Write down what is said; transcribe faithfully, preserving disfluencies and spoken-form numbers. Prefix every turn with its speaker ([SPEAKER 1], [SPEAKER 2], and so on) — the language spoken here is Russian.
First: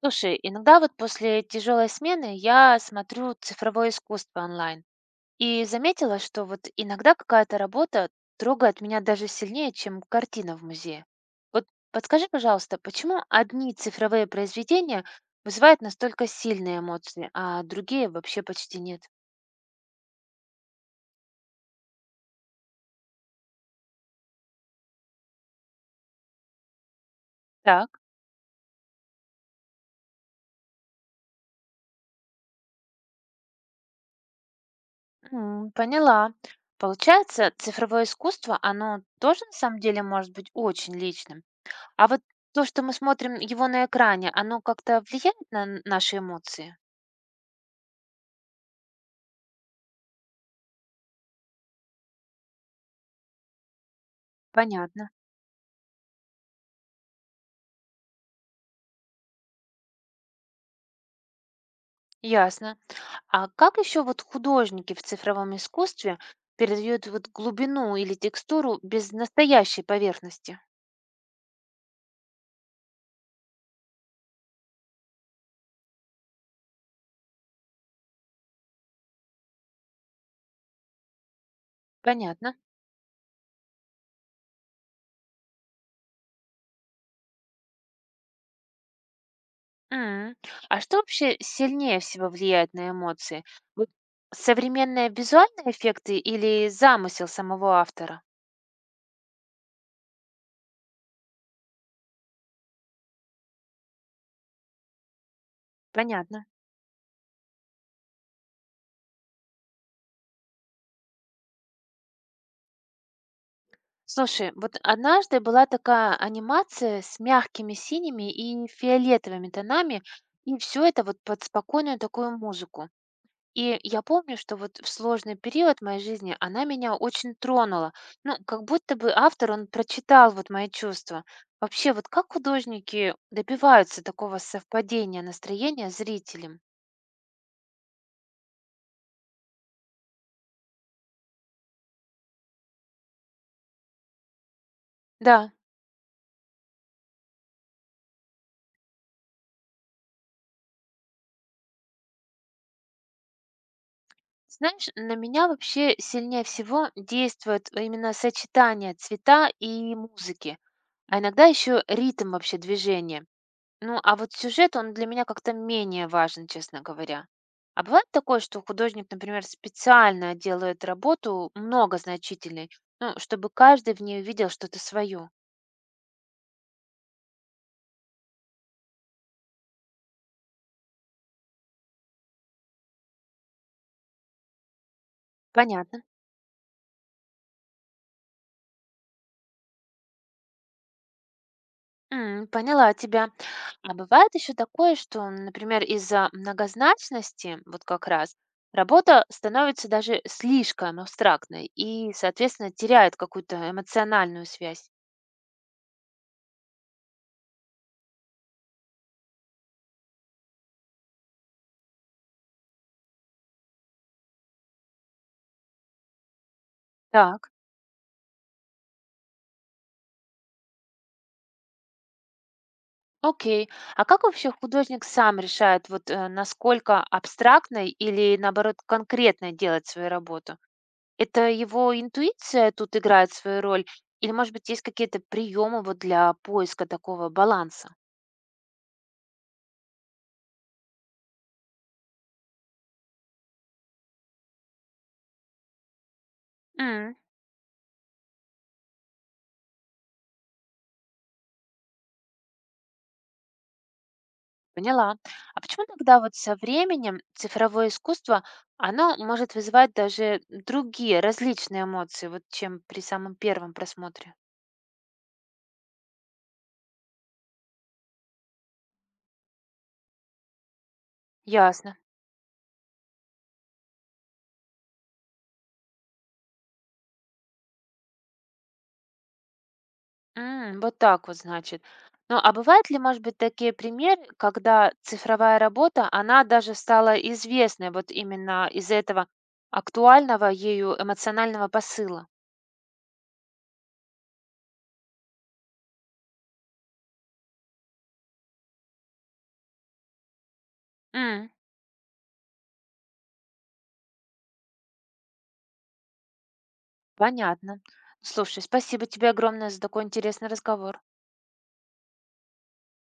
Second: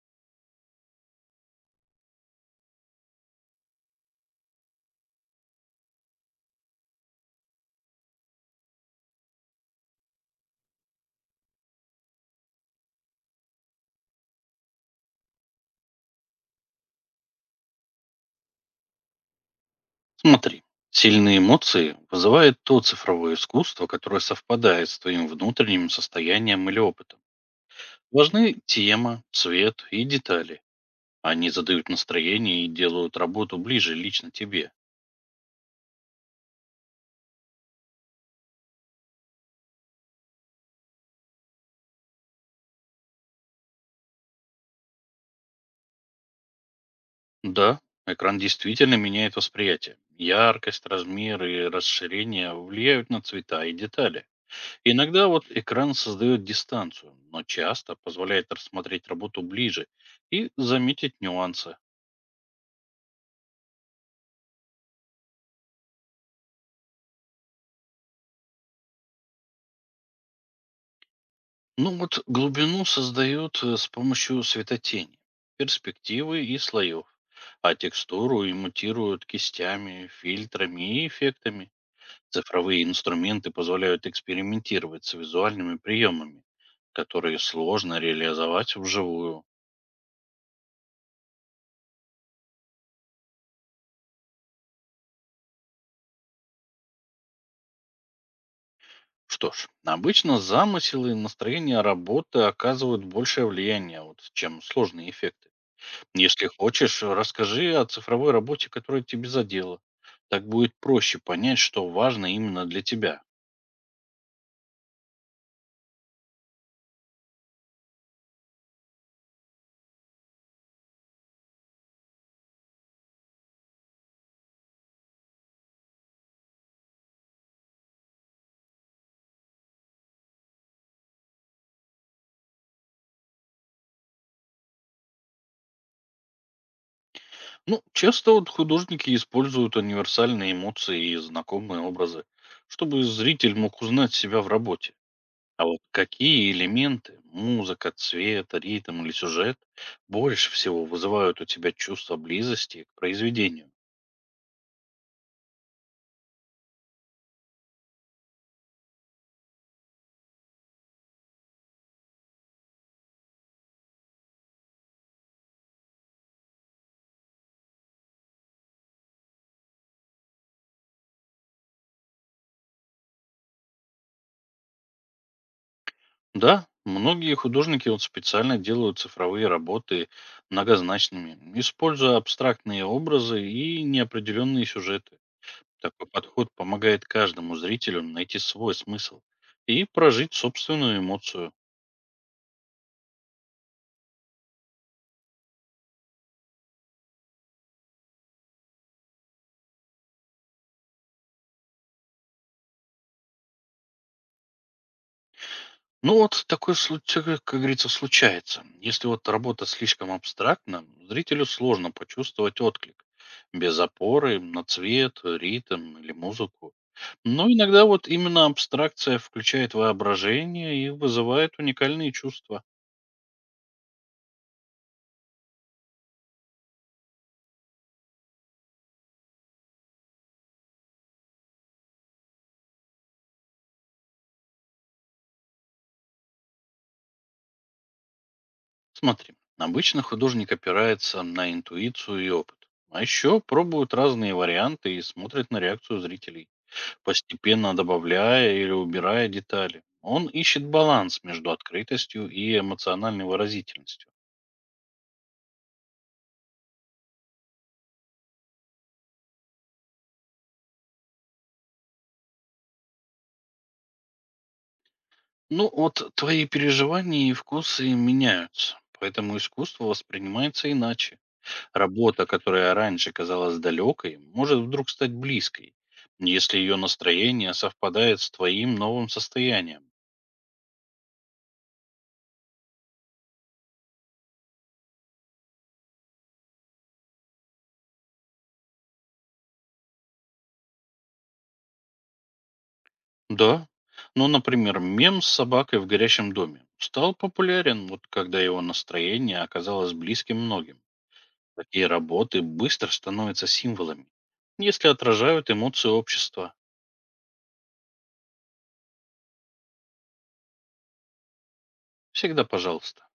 [SPEAKER 1] Слушай, иногда вот после тяжелой смены я смотрю цифровое искусство онлайн и заметила, что вот иногда какая-то работа трогает меня даже сильнее, чем картина в музее. Вот подскажи, пожалуйста, почему одни цифровые произведения вызывают настолько сильные эмоции, а другие вообще почти нет?
[SPEAKER 2] Смотри, сильные эмоции вызывает то цифровое искусство, которое совпадает с твоим внутренним состоянием или опытом.
[SPEAKER 1] Так,
[SPEAKER 2] Важны тема, цвет и детали. Они задают настроение и делают работу ближе лично тебе.
[SPEAKER 1] м, поняла. Получается, цифровое искусство, оно тоже на самом деле может быть очень личным. А вот то, что мы смотрим его на экране, оно как-то влияет на н- наши эмоции?
[SPEAKER 2] Да, экран действительно меняет восприятие. Яркость, размер и расширение влияют на цвета и детали.
[SPEAKER 1] Понятно,
[SPEAKER 2] Иногда вот экран создает дистанцию, но часто позволяет рассмотреть работу ближе и заметить нюансы.
[SPEAKER 1] ясно. А как еще вот художники в цифровом искусстве передают вот глубину или текстуру без настоящей поверхности?
[SPEAKER 2] Ну вот глубину создают э, с помощью светотени, перспективы и слоев, а текстуру имитируют кистями, фильтрами и эффектами.
[SPEAKER 1] Понятно.
[SPEAKER 2] Цифровые инструменты позволяют экспериментировать с визуальными приемами, которые сложно реализовать вживую.
[SPEAKER 1] М. А что вообще сильнее всего влияет на эмоции? Вот современные визуальные эффекты или замысел самого автора?
[SPEAKER 2] Что ж, обычно замысел и настроение работы оказывают большее влияние, вот, чем сложные эффекты.
[SPEAKER 1] Понятно.
[SPEAKER 2] Если хочешь, расскажи о цифровой работе, которая тебе задела. Так будет проще понять, что важно именно для тебя.
[SPEAKER 1] Слушай, вот однажды была такая анимация с мягкими синими и фиолетовыми тонами, и все это вот под спокойную такую музыку. И я помню, что вот в сложный период моей жизни она меня очень тронула. Ну, как будто бы автор, он прочитал вот мои чувства. Вообще, вот как художники добиваются такого совпадения настроения с зрителем?
[SPEAKER 2] Ну, часто вот художники используют универсальные эмоции и знакомые образы, чтобы зритель мог узнать себя в работе.
[SPEAKER 1] Да.
[SPEAKER 2] А вот какие элементы, музыка, цвет, ритм или сюжет больше всего вызывают у тебя чувство близости к произведению?
[SPEAKER 1] Знаешь, на меня вообще сильнее всего действует именно сочетание цвета и музыки, а иногда еще ритм вообще движения. Ну, а вот сюжет, он для меня как-то менее важен, честно говоря. А бывает такое, что художник, например, специально делает работу многозначительной, ну, чтобы каждый в ней увидел что-то свое.
[SPEAKER 2] Да, многие художники вот специально делают цифровые работы многозначными, используя абстрактные образы и неопределенные сюжеты.
[SPEAKER 1] Понятно.
[SPEAKER 2] Такой подход помогает каждому зрителю найти свой смысл и прожить собственную эмоцию.
[SPEAKER 1] М, поняла тебя. А бывает еще такое, что, например, из-за многозначности, вот как раз, работа становится даже слишком абстрактной и, соответственно, теряет какую-то эмоциональную связь.
[SPEAKER 2] Ну вот такой случай, как говорится, случается. Если вот работа слишком абстрактна, зрителю сложно почувствовать отклик. Без опоры на цвет, ритм или музыку. Но
[SPEAKER 1] Так.
[SPEAKER 2] иногда вот именно абстракция включает воображение и вызывает уникальные чувства.
[SPEAKER 1] Окей. А как вообще художник сам решает, вот э, насколько абстрактной или, наоборот, конкретной делать свою работу? Это его интуиция тут играет свою роль? Или, может быть, есть какие-то приемы вот для поиска такого баланса?
[SPEAKER 2] Смотри, обычно художник опирается на интуицию и опыт. А еще пробуют разные варианты и смотрят на реакцию зрителей, постепенно добавляя или убирая детали. Он ищет баланс между открытостью и эмоциональной выразительностью.
[SPEAKER 1] Поняла. А почему тогда вот со временем цифровое искусство, оно может вызывать даже другие различные эмоции, вот чем при самом первом просмотре?
[SPEAKER 2] Ну вот твои переживания и вкусы меняются, поэтому искусство воспринимается иначе.
[SPEAKER 1] Ясно.
[SPEAKER 2] Работа, которая раньше казалась далекой, может вдруг стать близкой, если ее настроение совпадает с твоим новым состоянием.
[SPEAKER 1] М, вот так вот, значит. Ну, а бывают ли, может быть, такие примеры, когда цифровая работа, она даже стала известной вот именно из-за этого актуального ею эмоционального посыла?
[SPEAKER 2] Да, ну, например, мем с собакой в горящем доме стал популярен, вот когда его настроение оказалось близким многим.
[SPEAKER 1] М,
[SPEAKER 2] Такие работы быстро становятся символами, если отражают эмоции общества.
[SPEAKER 1] понятно. Слушай, спасибо тебе огромное за такой интересный разговор.
[SPEAKER 2] Всегда пожалуйста.